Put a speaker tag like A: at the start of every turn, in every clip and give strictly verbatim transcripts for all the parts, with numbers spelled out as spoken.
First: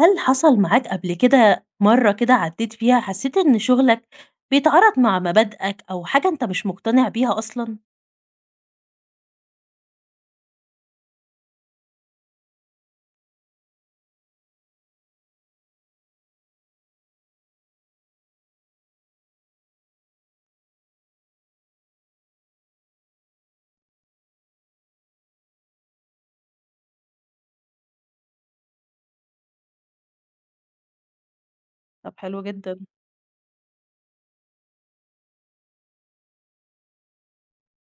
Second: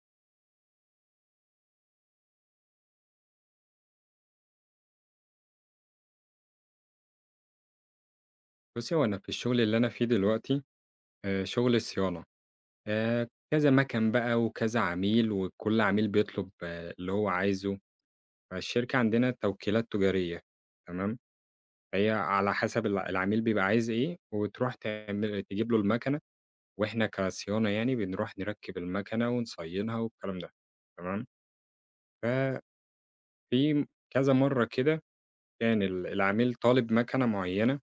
A: هل حصل معاك قبل كده مرة كده عدّيت فيها حسّيت إن شغلك بيتعارض مع مبادئك أو حاجة أنت مش مقتنع بيها أصلًا؟
B: بُصّي، هو أنا في الشغل اللي أنا فيه دلوقتي، آآ شغل الصيانة، آآ كذا مَكَن بقى وكذا عميل، وكل عميل بيطلب آه، اللي هو عايزه، فالشركة عندنا توكيلات تجارية تمام، فهي على حسب الع العميل بيبقى عايز إيه، وتروح تعمل تجيب له المَكَنة، وإحنا كصيانة يعني بنروح نركب المَكَنة ونصينها والكلام ده تمام.
A: طب حلو جدًا.
B: ففي كذا مرّة كده كان ال العميل طالب مَكَنة معينة،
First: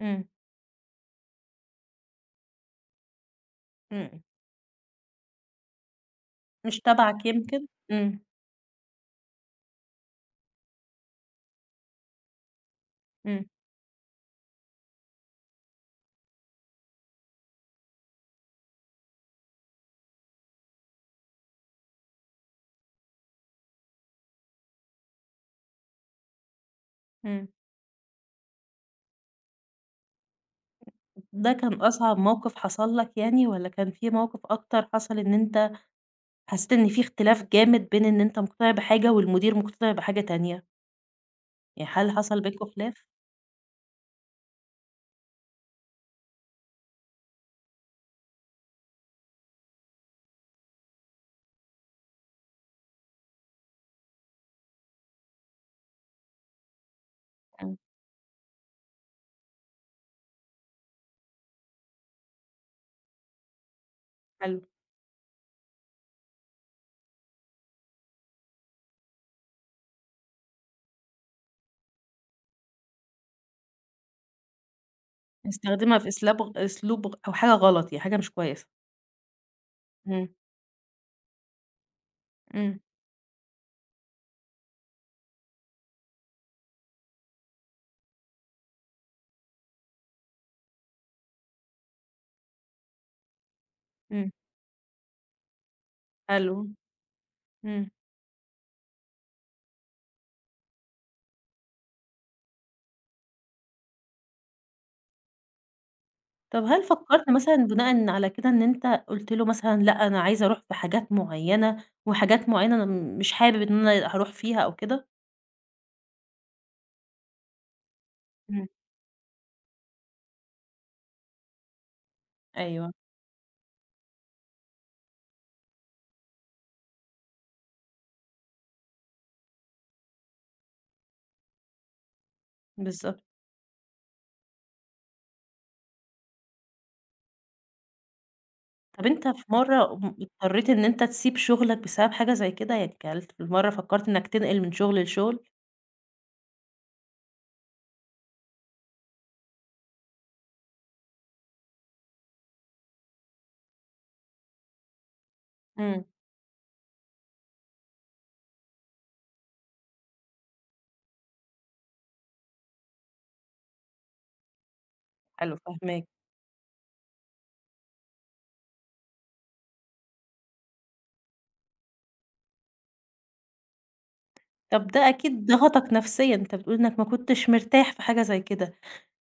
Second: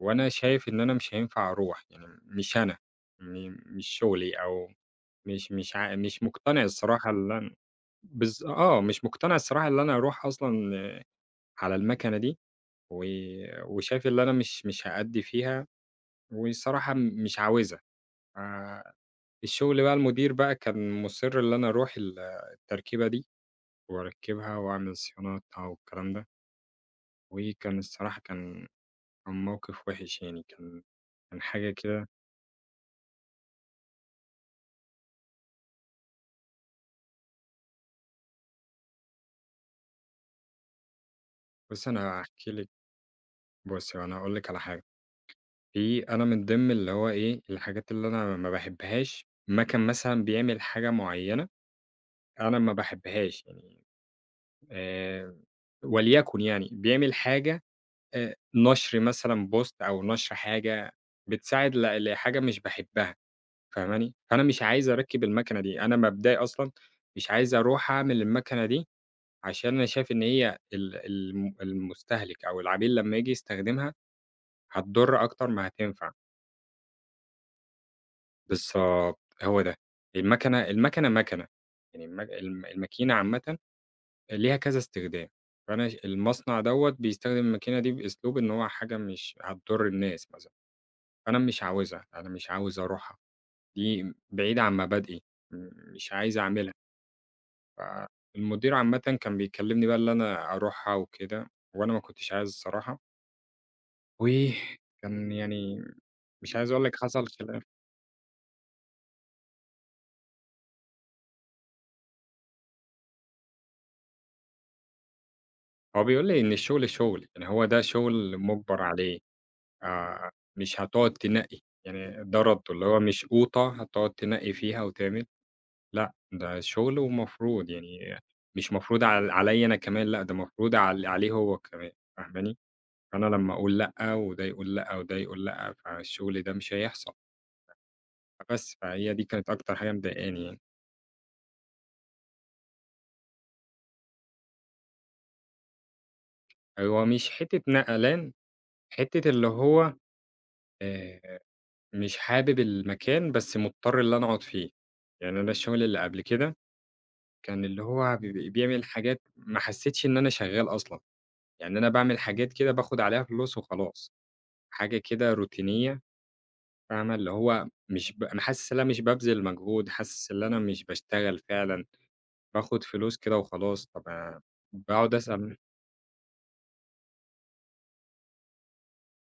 A: إمم.
B: وأنا شايف إن أنا مش هينفع أروح، يعني مش أنا، م مش
A: إمم.
B: شغلي، أو مش مش ع مش مقتنع
A: مش
B: الصراحة
A: تبعك
B: اللي أنا،
A: يمكن؟ إمم.
B: بالض آه، مش مقتنع الصراحة اللي أنا أروح أصلًا، آه، على المكنة دي، و
A: إمم.
B: وشايف اللي أنا مش مش هأدّي فيها، والصراحة م- مش عاوزها. فالشغل بقى المدير بقى كان مُصِر اللي أنا أروح ال التركيبة دي، وأركّبها وأعمل صيانتها والكلام ده،
A: إمم.
B: وكان الصراحة كان كان موقف وِحِش يعني، كان كان
A: ده كان
B: حاجة كده.
A: أصعب موقف حصل لك يعني والّا كان في موقف أكتر حصل إن أنت حسّيت إن في اختلاف جامد بين إن أنت مقتنع بحاجة والمدير مقتنع بحاجة تانية؟
B: بُصّي
A: يعني هل
B: أنا
A: حصل
B: هاحكي
A: بينكم
B: لِك.
A: خلاف؟
B: بُصّي، هو أنا هاقول لِك على حاجة، في أنا من ضمن اللي هو إيه، الحاجات اللي أنا ما باحبهاش أمّا كان مثلًا بيعمل حاجة معيّنة، أنا ما باحبهاش يعني، آآ، وليكن يعني بيعمل حاجة،
A: إمم.
B: آآ، نشر مثلًا post أو نشر حاجة بتساعد ل لحاجة مش باحبها، فاهماني؟ فأنا
A: حلو.
B: مش عايز أركّب الماكينة دي، أنا مبدئي أصلًا مش عايز أروح أعمل الماكينة دي، عشان أنا شايف إن هي ال الم المستهلك أو العميل لمّا ييجي يستخدمها هتضر أكتر ما
A: استخدمها في
B: هتنفع.
A: أسلاب أسلوب أو حاجة غلط يعني حاجة مش كويسة.
B: بالضبط، هو ده.
A: إمم.
B: المكنة المكنة مكنة، يعني المك الم
A: إمم.
B: الماكينة عامةً ليها كذا استخدام، فأنا ش المصنع دوّة بيستخدم الماكينة دي بأسلوب إن هو حاجة مش هتضر الناس مثلًا، فأنا مش عاوزها، أنا مش عاوز أروحها، دي
A: إمم.
B: بعيدة عن مبادئي، م مش عايز
A: حلو.
B: أعملها.
A: إمم.
B: فالمدير عامةً كان بيكلمني بقى اللي أنا أروحها وكده، وأنا ما كنتش عايز الصراحة، وكان يعني مش
A: طب
B: عايز
A: هل
B: أقول لك حصل
A: فكّرت مثلًا
B: خلاف.
A: بناءً على كده إن أنت قُلت له مثلًا لأ، أنا عايز أروح في حاجات معيّنة وحاجات معيّنة أنا م- مش حابب إن أنا هاروح فيها أو كده؟
B: هو بيقول لي إن الشغل شغل، يعني هو ده شغل
A: إمم.
B: مُجبر عليه. آآ مش هتقعد تنقّي، يعني ده رَدُّه، اللي
A: أيوه.
B: هو مش قوطة هتقعد تنقّي فيها وتعمل، لأ، ده شغل ومفروض يعني مش مفروض عل عليّا أنا كمان، لأ، ده مفروض عل عليه هو كمان، فاهماني؟
A: بالضبط.
B: فأنا لمّا أقول لأ وده يقول لأ وده يقول لأ، فالشغل ده مش هيحصل، فبس،
A: طب
B: فهي دي
A: أنت في
B: كانت أكتر حاجة
A: مرّة م
B: مضايقاني يعني.
A: اضطريت إن أنت تسيب شغلك بسبب حاجة زي كده؟ يعني هل في مرّة فكّرت إنّك تنقل من شغل لشغل؟
B: هو مش حتّة نقلان، حتّة اللي هو آآ مش حابب المكان بس مضطر اللي أنا أقعد فيه، يعني أنا الشغل اللي
A: إمم.
B: قبل كده كان اللي هو بيب بيعمل حاجات ما حسّيتش إن أنا شغّال أصلًا، يعني أنا باعمل حاجات كده باخُد عليها فلوس وخلاص، حاجة كده
A: حلو
B: روتينية.
A: فاهماك.
B: فاهمة، اللي هو مش ب أنا حاسس إن أنا مش بابذل مجهود، حاسس إن أنا مش باشتغل فعلًا، باخُد فلوس كده وخلاص، طَب أنا
A: طب ده
B: باقعُد
A: أكيد
B: أسأل.
A: ضغطك نفسيًا، أنت بتقول إنّك ما كنتش مرتاح في حاجة زي كده.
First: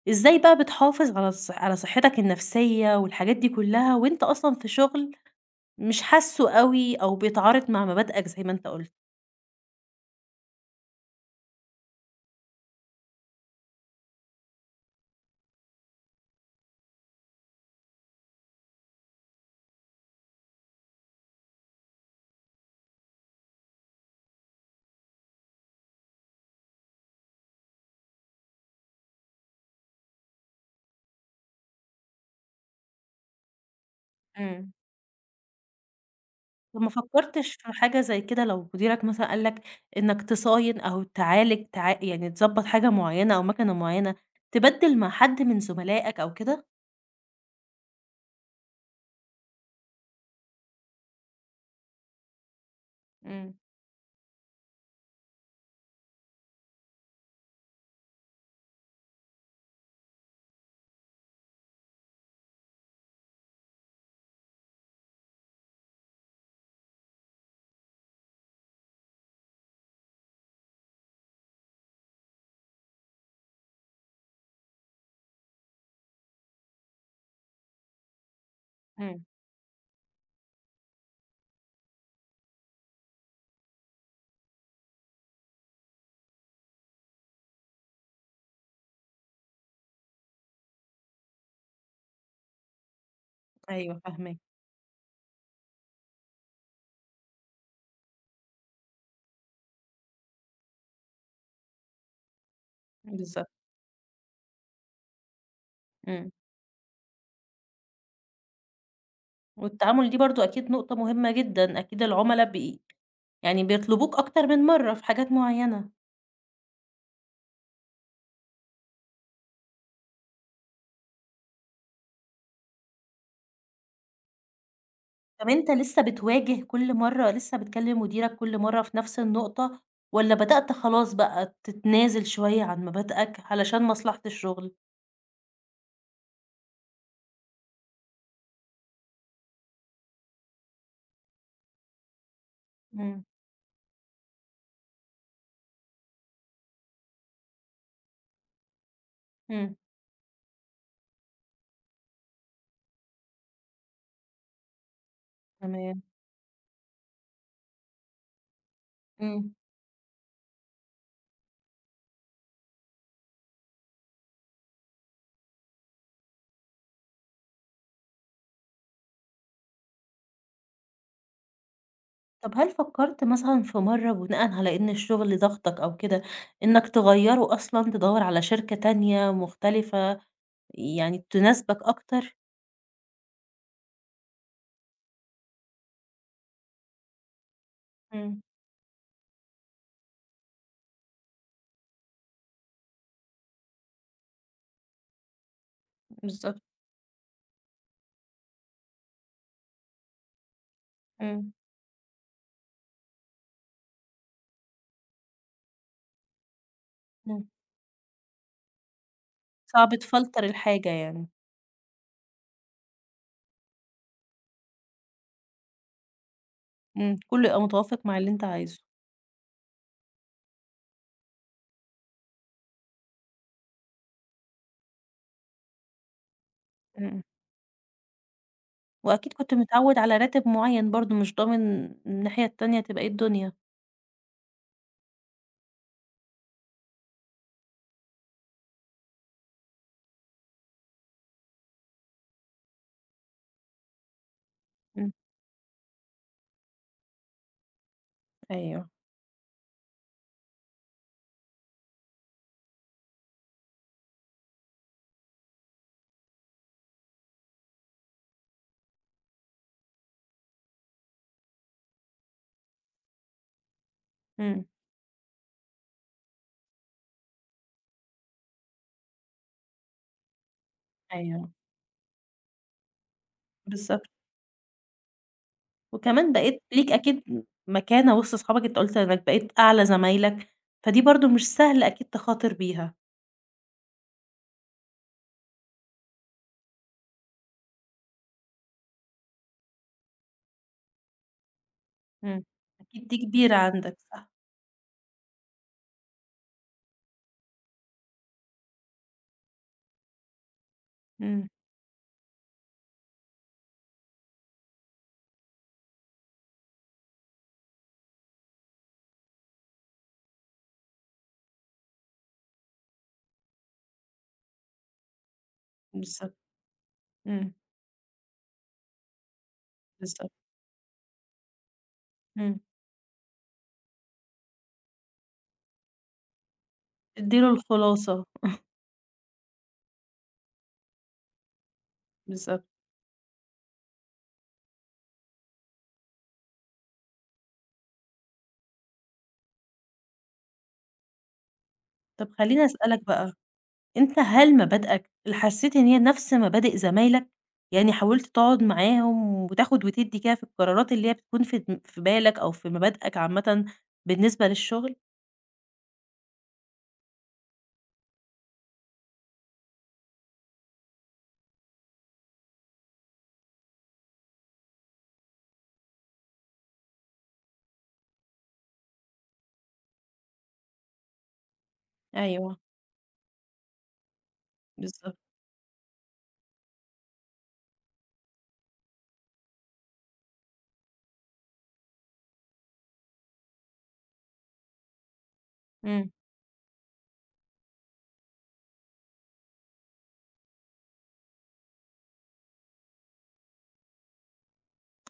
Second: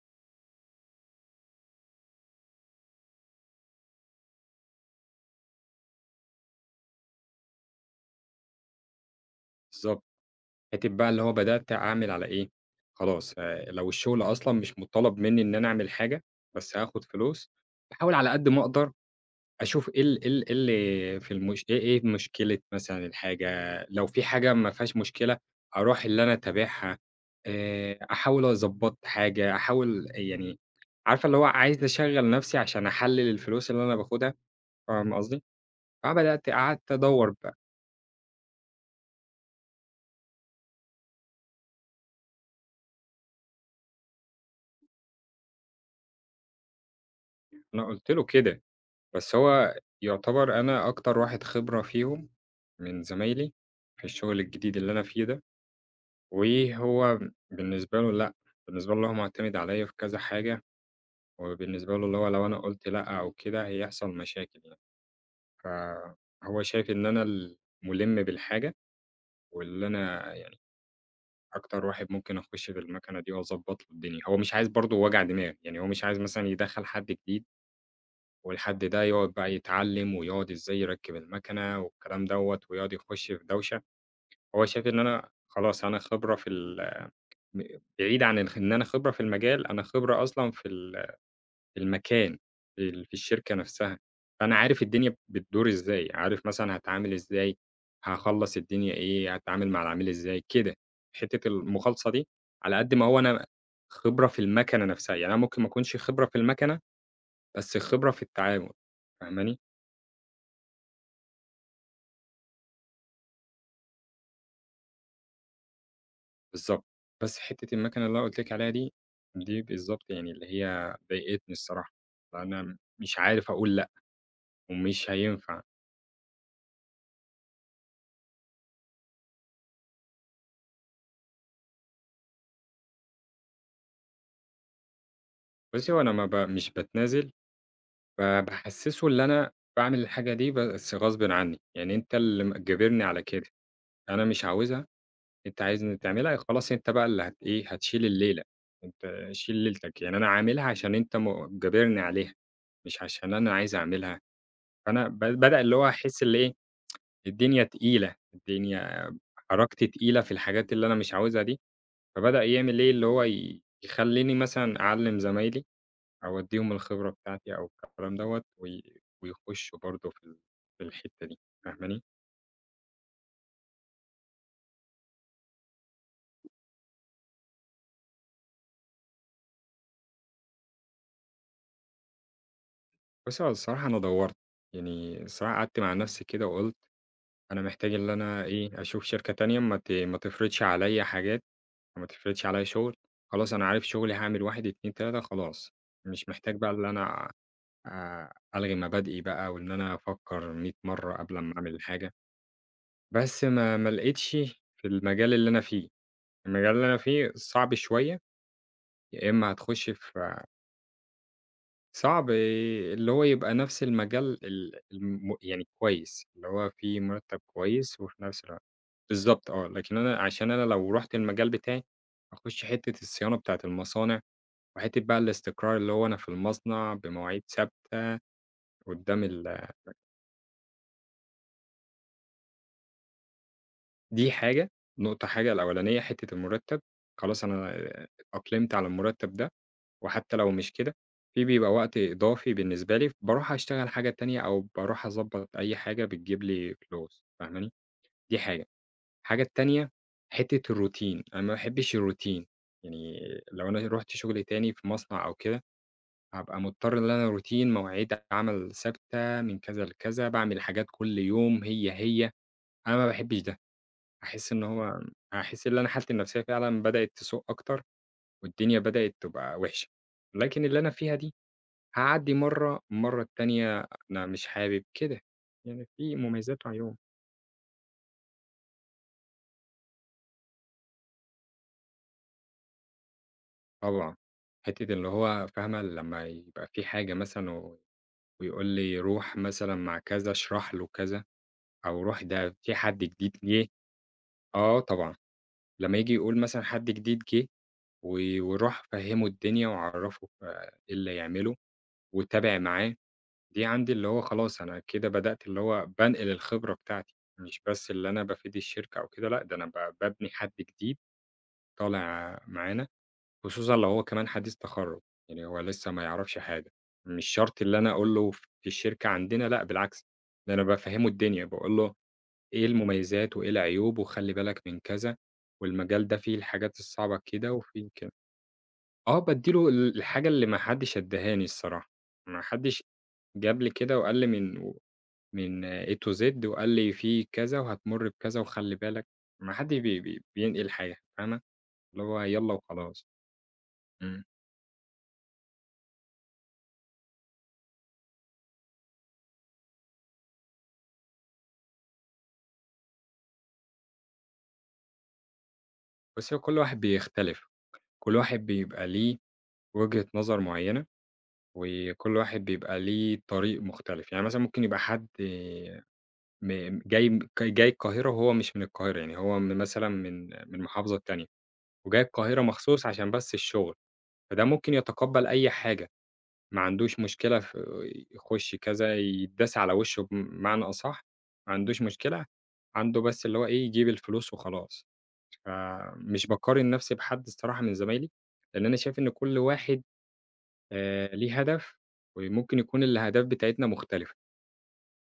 A: إزاي بقى بتحافظ على ص على صحّتك النفسية والحاجات دي كُلّها وأنت أصلًا في شغل مش حاسُّه أوي أو بيتعارض مع مبادئك زي ما أنت قُلت.
B: بالضبط، حتّة بقى اللي هو بدأت أعمل على إيه، خلاص آآ لو الشُغل أصلًا مش مُطّلب منّي إن أنا أعمل حاجة، بس هاخُد فلوس، باحاول على قد ما أقدر أشوف إيه ال إيه ال إيه اللي في المش إيه إيه مشكلة مثلًا الحاجة، لو في حاجة ما فيهاش مشكلة أروح اللي أنا أتابعها، آآ، أحاول أضبّط حاجة، أحاول يعني عارفة اللي هو عايز أشغّل نَفْسي عشان أحلِّل الفلوس اللي أنا باخدها،
A: إمم.
B: فاهمة قصدي؟ فبدأت
A: طَب ما
B: قعدت أدوّر
A: فكّرتش
B: بقى،
A: في حاجة زي كده لو مديرك مثلًا قال لك إنك تصاين أو تعالج تع يعني تضبّط حاجة معيّنة أو مكنة معيّنة، تبدِّل مع حد من زملائك أو كده؟
B: أنا قُلت له كده، بس هو يُعتبر أنا أكتر واحد خبرة فيهم من زمايلي
A: إمم.
B: في الشغل الجديد اللي أنا فيه ده، وهو بالنسبة له لأ، بالنسبة له هو معتمد عليّا في كذا حاجة، وبالنسبة له اللي هو لو أنا قُلت لأ أو كده هيحصل مشاكل يعني، فهو شايف إن أنا المُلِم بالحاجة، واللي أنا يعني أكتر واحد ممكن أخُش في المكنة دي وأضبّط له الدنيا، هو مش عايز برضه وجع دماغ، يعني هو مش عايز مثلًا يدخّل حد جديد، والحد ده
A: إمم.
B: يقعد بقى يتعلّم ويقعد إزاي يركّب المكنة والكلام دوّة، ويقعد يخُش في دوشة، هو شايف إن أنا خلاص أنا خبرة في ال م بعيد عن الخ إن أنا خبرة في المجال، أنا خبرة أصلًا في ال المكان، ال في الشركة نفسها،
A: أيوه فاهماك.
B: فأنا عارف الدنيا بتدور إزاي، عارف مثلًا هاتعامل إزاي، هاخلّص الدنيا إيه، هاتعامل مع العميل إزاي، كده. حتّة المخالصة دي على قد ما هو أنا
A: بالضبط.
B: خبرة في المَكَنة نفسها، يعني أنا ممكن ما أكونش خبرة
A: إمم.
B: في المَكَنة، بس خبرة في التعامل، فاهماني؟
A: والتعامل دي برضه أكيد نقطة مهمة جدًا، أكيد العُملا بي يعني بيطلبوك أكتر من مرّة في حاجات معيّنة.
B: بالضبط. بس حتّة المَكَنة اللي أنا قُلت لِك عليها دي، دي بالضبط يعني اللي هي ضايقتني الصراحة، فأنا مش عارف أقول لأ، ومش
A: طب
B: هينفع.
A: أنت لسه بتواجه كل مرّة لسه بتكلم مديرك كل مرّة في نفس النقطة، والّا بدأت خلاص بقى تتنازل شوية عن مبادئك علشان مصلحة الشغل؟
B: بُصّي، هو أنا ما ب مش باتنازل، فباحسّسه اللي أنا باعمل الحاجة دي بس غصبٍ عنّي، يعني أنت اللي م جابرني على
A: إمم.
B: كده، أنا مش عاوزها، أنت عايزني تعملها، خلاص أنت بقى اللي هت إيه، هتشيل الليلة، أنت شيل
A: إمم.
B: ليلتك، يعني أنا عاملها عشان أنت م جابرني عليها، مش عشان أنا عايز أعملها، فأنا ب بدأ اللي هو
A: تمام.
B: أحس اللي إيه، الدنيا تقيلة، الدنيا
A: إمم.
B: حركتي تقيلة في الحاجات اللي أنا مش عاوزها دي، فبدأ يعمل إيه، اللي هو ي يخلّيني مثلًا أعلّم زمايلي أودّيهم الخبرة بتاعتي أو الكلام دوّة، وي ويخشّوا برضه في ال في الحتّة دي، فاهماني؟
A: طب هل فكرت مثلًا في مرّة بناءً على إن الشغل ضاغطك أو كده، إنك تغيّره أصلًا تدوّر على شركة تانية مختلفة، يعني تناسبك أكتر؟
B: بُصّي، هو الصراحة أنا دوّرت، يعني الصراحة قعدت مع نَفْسي كده وقُلت أنا محتاج اللي
A: إمم.
B: أنا إيه، أشوف شركة تانية ما ت ما تفرضش عليّا حاجات، وما تفرضش عليّا شُغل، خلاص أنا عارف شُغلي هاعمل واحد، اتنين، تلاتة خلاص، مش محتاج
A: بالضبط.
B: بقى اللي أنا آآ ألغي مبادئي بقى وإن أنا أفكّر مية مرّة قبل
A: إمم.
B: أمّا أعمل الحاجة، بس ما ما لقيتش في المجال اللي أنا فيه، المجال اللي أنا فيه
A: إمم.
B: صعب شوية، يا إما هتخُشّي
A: صعب تفلتر
B: في،
A: الحاجة يعني.
B: صعب اللي هو يبقى نفس المجال ال الم يعني كويس، اللي هو فيه
A: إمم،
B: مُرتّب
A: كله يبقى
B: كويس
A: متوافق مع
B: وفي
A: اللي
B: نفس
A: أنت
B: الوقت
A: عايزه.
B: بالضبط آه، لكن أنا عشان أنا لو رُحت المجال بتاعي، هاخُش حتّة الصيانة بتاعة المصانع وحتّة بقى الاستقرار اللي هو أنا في المصنع
A: إمم.
B: بمواعيد ثابتة قُدّام
A: وأكيد
B: ال،
A: كنت متعوّد على راتب معيّن برضه، مش ضامن الناحية التانية تبقى إيه الدنيا.
B: دي حاجة، نقطة حاجة الأولانية حتّة المُرتّب، خلاص أنا اتأقلمت على المُرتّب ده. وحتى لو مش كده، في بيبقى وقت إضافي بالنسبة لي، باروح أشتغل حاجة تانية أو باروح
A: إمم.
B: أضبّط أي حاجة بتجيب لي فلوس، فاهماني؟ دي حاجة.
A: أيوه.
B: الحاجة التانية حتّة الروتين، أنا ما باحبش الروتين، يعني لو أنا رُحت شغل تاني في مصنع أو كده، هابقى مضطر إن أنا روتين مواعيد عمل ثابتة من كذا لكذا، باعمل حاجات كل يوم هي، هي، أنا ما باحبش ده، هاحس إن
A: إمم.
B: هو، هاحس إن أنا حالتي النفسية فعلًا بدأت تسوء أكتر، والدنيا بدأت تبقى وِحشة. لكن اللي أنا فيها دي
A: أيوه.
B: هاعدّي مرّة، المرّة التانية
A: بالضبط.
B: أنا مش حابب، كده. يعني في
A: وكمان بقيت
B: مميزات
A: ليك
B: وعيوب.
A: أكيد م مكانة وسط صحابك، أنت قُلت إنك بقيت أعلى زمايلك، فدي برضه مش سهل أكيد تخاطر بيها.
B: طبعًا. حتّة اللي هو فاهمة لمّا يبقى في حاجة مثلًا، و ويقول لي روح مثلًا مع كذا، اشرح له كذا، أو روح
A: إمم.
B: ده في حد
A: أكيد دي
B: جديد
A: كبيرة
B: جِه.
A: عندك صح.
B: آه طبعًا. لمّا ييجي يقول مثلًا حد جديد جِه و وروح فهّمه الدنيا وعرّفه ف إيه اللي
A: إمم.
B: يعمله وتابع معاه، دي عندي اللي هو خلاص أنا كده بدأت اللي هو بانقل الخبرة بتاعتي، مش بس اللي أنا بافيد الشركة أو كده لأ، ده أنا ب بابني حد جديد طالع معانا، خصوصًا لو هو كمان حديث تخرُّج، يعني هو لسه ما
A: بالضبط.
B: يعرفش حاجة، مش
A: إمم.
B: شرط اللي أنا أقول له في الشركة عندنا لأ بالعكس،
A: بالضبط.
B: ده أنا بافهّمه الدنيا، باقول له
A: إمم.
B: إيه المميزات وإيه العيوب وخلّي بالك من كذا، والمجال ده فيه الحاجات الصعبة
A: تدّي له
B: كده وفيه كده.
A: الخلاصة.
B: آه، بادّي له ال الحاجة اللي ما حدّش أدّاهاني الصراحة، ما
A: بالضبط.
B: حدّش جاب لي كده وقال لي من من A to Z وقال لي في كذا وهتمُر بكذا وخلّي بالك، ما حدّش بي بي بينقل حاجة، فاهمة؟ اللي هو
A: طب
B: يالّا
A: خلّيني أسألك
B: وخلاص.
A: بقى، أنت
B: إمم.
A: هل مبادئك اللي حسّيت إن هي نفس مبادئ زمايلك؟ يعني حاولت تقعد معاهم وتاخد وتدّي كده في القرارات اللي هي بتكون في دم في بالك أو في مبادئك عامةً بالنسبة للشغل؟
B: بُصّي، هو كل واحد بيختلف، كل واحد بيبقى ليه وجهة نظر معيّنة، وكل واحد بيبقى ليه طريق مختلف، يعني مثلًا ممكن يبقى حد م جاي م جاي القاهرة وهو مش من القاهرة، يعني هو م مثلًا من من محافظة تانية، وجاي القاهرة
A: أيوه.
B: مخصوص عشان بس الشغل، فده ممكن
A: بالضبط.
B: يتقبّل أي حاجة، ما عندوش مشكلة ف يخش كذا يتداس على وشه بمعنى أصح، ما عندوش مشكلة، عنده بس اللي هو إيه، يجيب الفلوس وخلاص.
A: إمم.
B: فمش باقارن نفسي بحد الصراحة من زمايلي، لإن أنا شايف إن كل واحد آآ ليه هدف، وممكن يكون الأهداف بتاعتنا مختلفة.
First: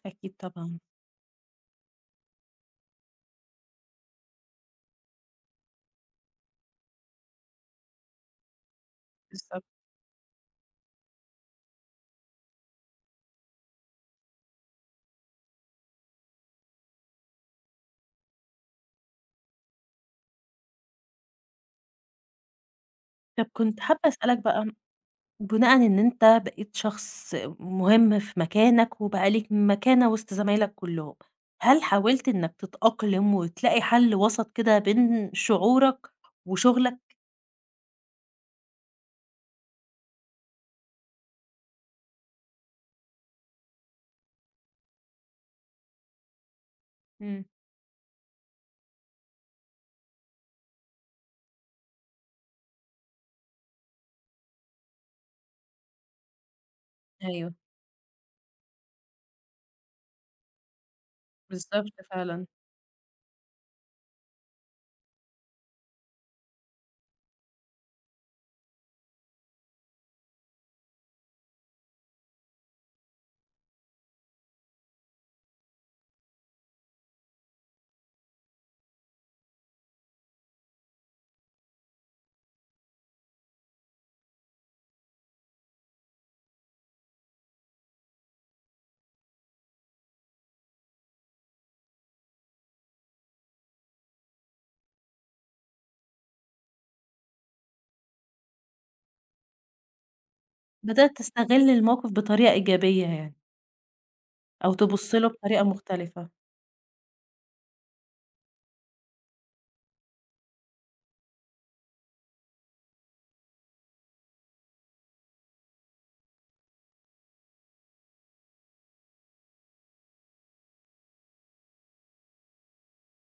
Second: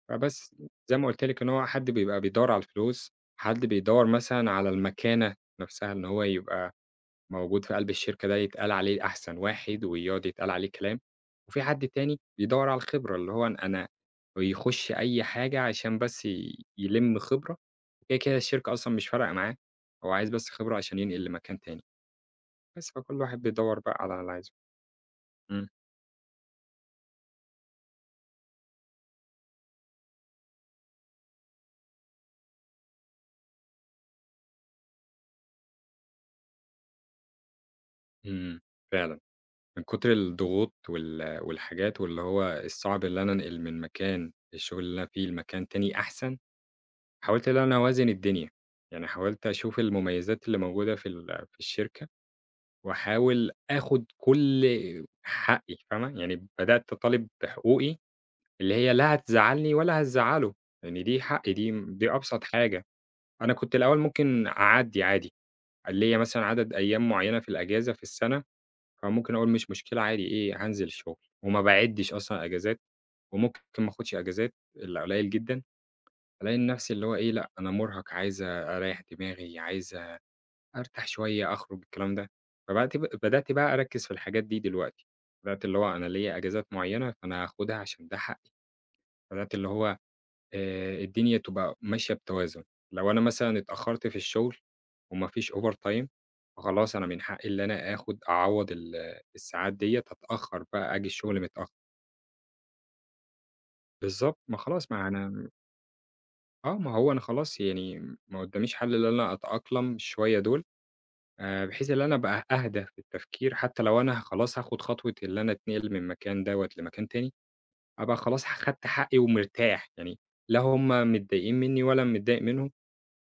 A: أكيد
B: فبس
A: طبعًا.
B: زي ما قُلت لِك إن هو حد بيبقى بيدوّر على الفلوس، حد بيدوّر مثلًا على المكانة نفسها، إن هو يبقى موجود في قلب الشركة ده يتقال عليه أحسن
A: بالضبط.
B: واحد ويقعد يتقال عليه كلام، وفي حد تاني بيدوّر على الخبرة، اللي هو أنا أنا ويخش أي حاجة عشان بس ي يلِم خبرة، كده، كده الشركة أصلًا مش فارقة معاه، هو عايز بس خبرة عشان ينقل لمكان تاني. بس فكل واحد
A: طب
B: بيدوّر
A: كنت
B: بقى
A: حابة
B: على اللي
A: أسألك
B: عايزه.
A: بقى
B: إمم،
A: بناءً إن أنت بقيت شخص مهم في مكانك وبقى ليك مكانة وسط زمايلك كلّهم، هل حاولت إنك تتأقلم وتلاقي حل وسط كده بين شعورك وشغلك؟
B: إمم، فعلًا من كتر الضغوط وال والحاجات واللي هو الصعب اللي أنا أنقل من مكان الشغل اللي أنا فيه لمكان تاني أحسن،
A: إمم.
B: حاولت إن أنا أوازن الدنيا، يعني حاولت أشوف المميزات اللي موجودة في ال في الشركة، وأحاول آخد كل حقي فاهمة، يعني بدأت أطالب
A: أيوه.
B: بحقوقي اللي هي لا هتزعّلني ولا هتزعّله، لإن يعني دي حقي دي
A: بالضبط
B: م دي أبسط
A: فعلًا.
B: حاجة، أنا كنت الأول ممكن أعدّي عادي. ليّا مثلًا عدد أيام معيّنة في الأجازة في السَنة، فممكن أقول مش مشكلة عادي إيه، هانزل الشغل وما باعدّش أصلًا أجازات وممكن ما آخُدش أجازات إلّا قليّل جدًا، ألاقي نَفْسي اللي هو إيه، لأ أنا مُرهَق، عايز أريّح دماغي، عايز أرتاح شوية، أخرُج، الكلام ده. فبعت ب بدأت بقى أركِّز في الحاجات دي دلوقتي، بدأت اللي هو أنا ليّا أجازات معيّنة، فأنا هاخُدها عشان ده حقّي، بدأت اللي هو آآ الدنيا تبقى ماشية بتوازن، لو أنا مثلًا اتأخّرت في الشغل وما فيش overtime فخلاص أنا من حقي اللي أنا آخُد أعوّض ال الساعات ديّة، أتأخّر بقى آجي
A: بدأت
B: الشغل
A: تستغل
B: متأخّر.
A: الموقف بطريقة إيجابية يعني،
B: بالضبط، ما
A: أو
B: خلاص ما
A: تبُص له
B: أنا،
A: بطريقة مختلفة.
B: آه، ما هو أنا خلاص يعني ما قُدّاميش حل إلا أنا أتأقلم شوية دول آآ بحيث إن أنا أبقى أهدى في التفكير حتّى لو أنا خلاص هاخُد خطوة اللي أنا أتنقل من مكان دوّة لمكان تاني، أبقى خلاص خدت حقي ومرتاح، يعني لا هم متضايقين منّي ولا أنا متضايق منهم.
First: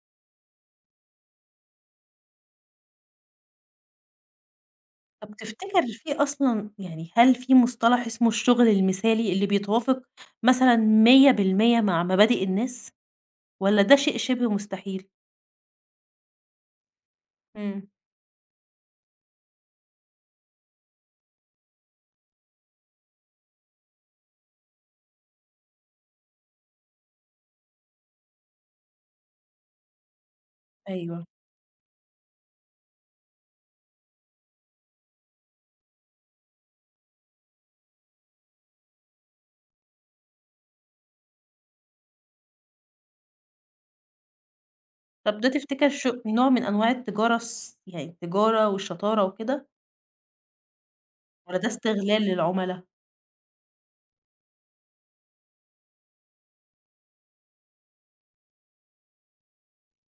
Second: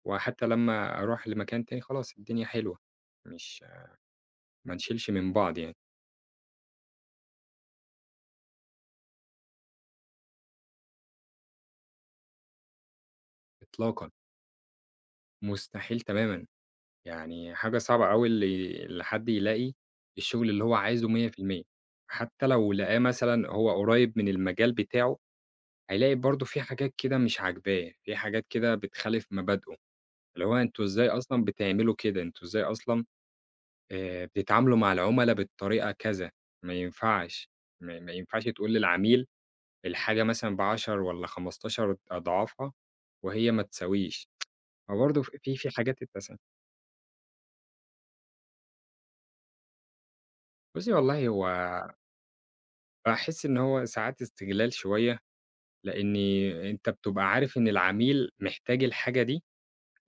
B: وحتى لمّا أروح لمكان تاني خلاص الدنيا حلوة، مش ما نشيلش من
A: طب
B: بعض يعني.
A: تفتكر في أصلًا يعني هل في مصطلح اسمه الشغل المثالي اللي بيتوافق مثلًا مية بالمية مع مبادئ الناس، والّا ده
B: إطلاقًا،
A: شيء شبه مستحيل؟
B: مستحيل تمامًا، يعني حاجة
A: إمم.
B: صعبة أوي اللي اللي حد يلاقي الشغل اللي هو عايزه مية في المية حتى لو لقاه مثلًا هو قريب من المجال بتاعه، هيلاقي برضه في حاجات كده مش عاجباه، في حاجات كده بتخالف مبادئه، اللي هو أنتم إزاي
A: أيوه.
B: أصلًا بتعملوا كده، أنتم إزاي أصلًا آآ بتتعاملوا مع العملا بالطريقة كذا، ما ينفعش، ما ما ينفعش تقول للعميل الحاجة مثلًا بعشرة والّا خمستاشر أضعافها وهي ما تساويش، فبرضه ف
A: طب ده
B: في في
A: تفتكر
B: حاجات
A: ش
B: اتقسمت.
A: نوع من أنواع التجارة الص يعني التجارة والشطارة وكده،
B: بُصّي والله هو
A: والّا ده استغلال للعملا؟
B: باحس إن هو ساعات استغلال شوية، لإن أنت بتبقى عارف إن العميل محتاج الحاجة دي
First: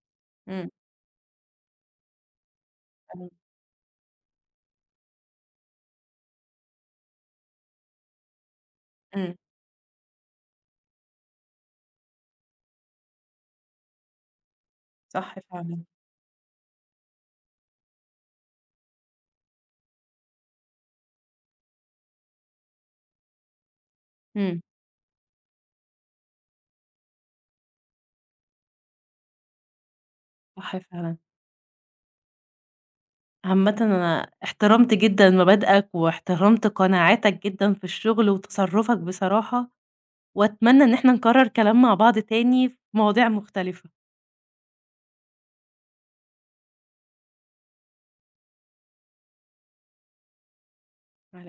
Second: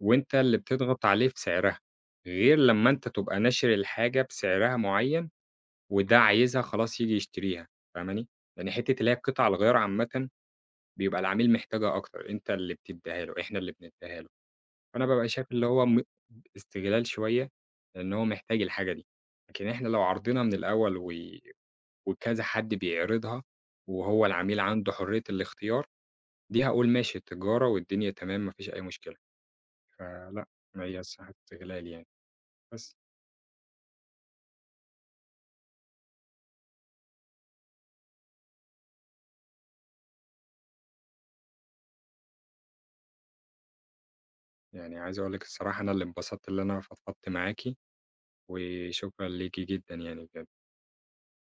B: وأنت اللي
A: إمم.
B: بتضغط عليه في سعرها، غير لمّا أنت
A: إمم.
B: تبقى ناشر الحاجة بسعرها معيّن وده عايزها خلاص ييجي يشتريها، فاهماني؟ لإن حتّة اللي هي
A: إمم.
B: القطع الغيار عامةً بيبقى العميل محتاجها أكتر، أنت اللي بتدّيها له، إحنا اللي بندّيها له. فأنا بابقى
A: صح
B: شايف اللي
A: فعلًا.
B: هو م استغلال شوية، لإن هو محتاج الحاجة دي، لكن إحنا لو عرضنا من الأول و وكذا حد بيعرضها، وهو العميل
A: إمم.
B: عنده حرية الاختيار، دي هاقول ماشي تجارة والدنيا تمام ما فيش أي مشكلة، فلأ
A: صح
B: ما هي
A: فعلًا.
B: الصراحة استغلال يعني. بس،
A: عامةً أنا احترمت جدًا مبادئك، واحترمت قناعاتك جدًا في الشغل وتصرُّفك بصراحة، وأتمنى إن إحنا نكرّر كلام مع بعض تاني في مواضيع مختلفة.
B: يعني عايز أقول لِك الصراحة أنا اللي انبسطت اللي أنا فضفضت معاكِ، وشكرًا ليكِ جدًا يعني بجد.
A: على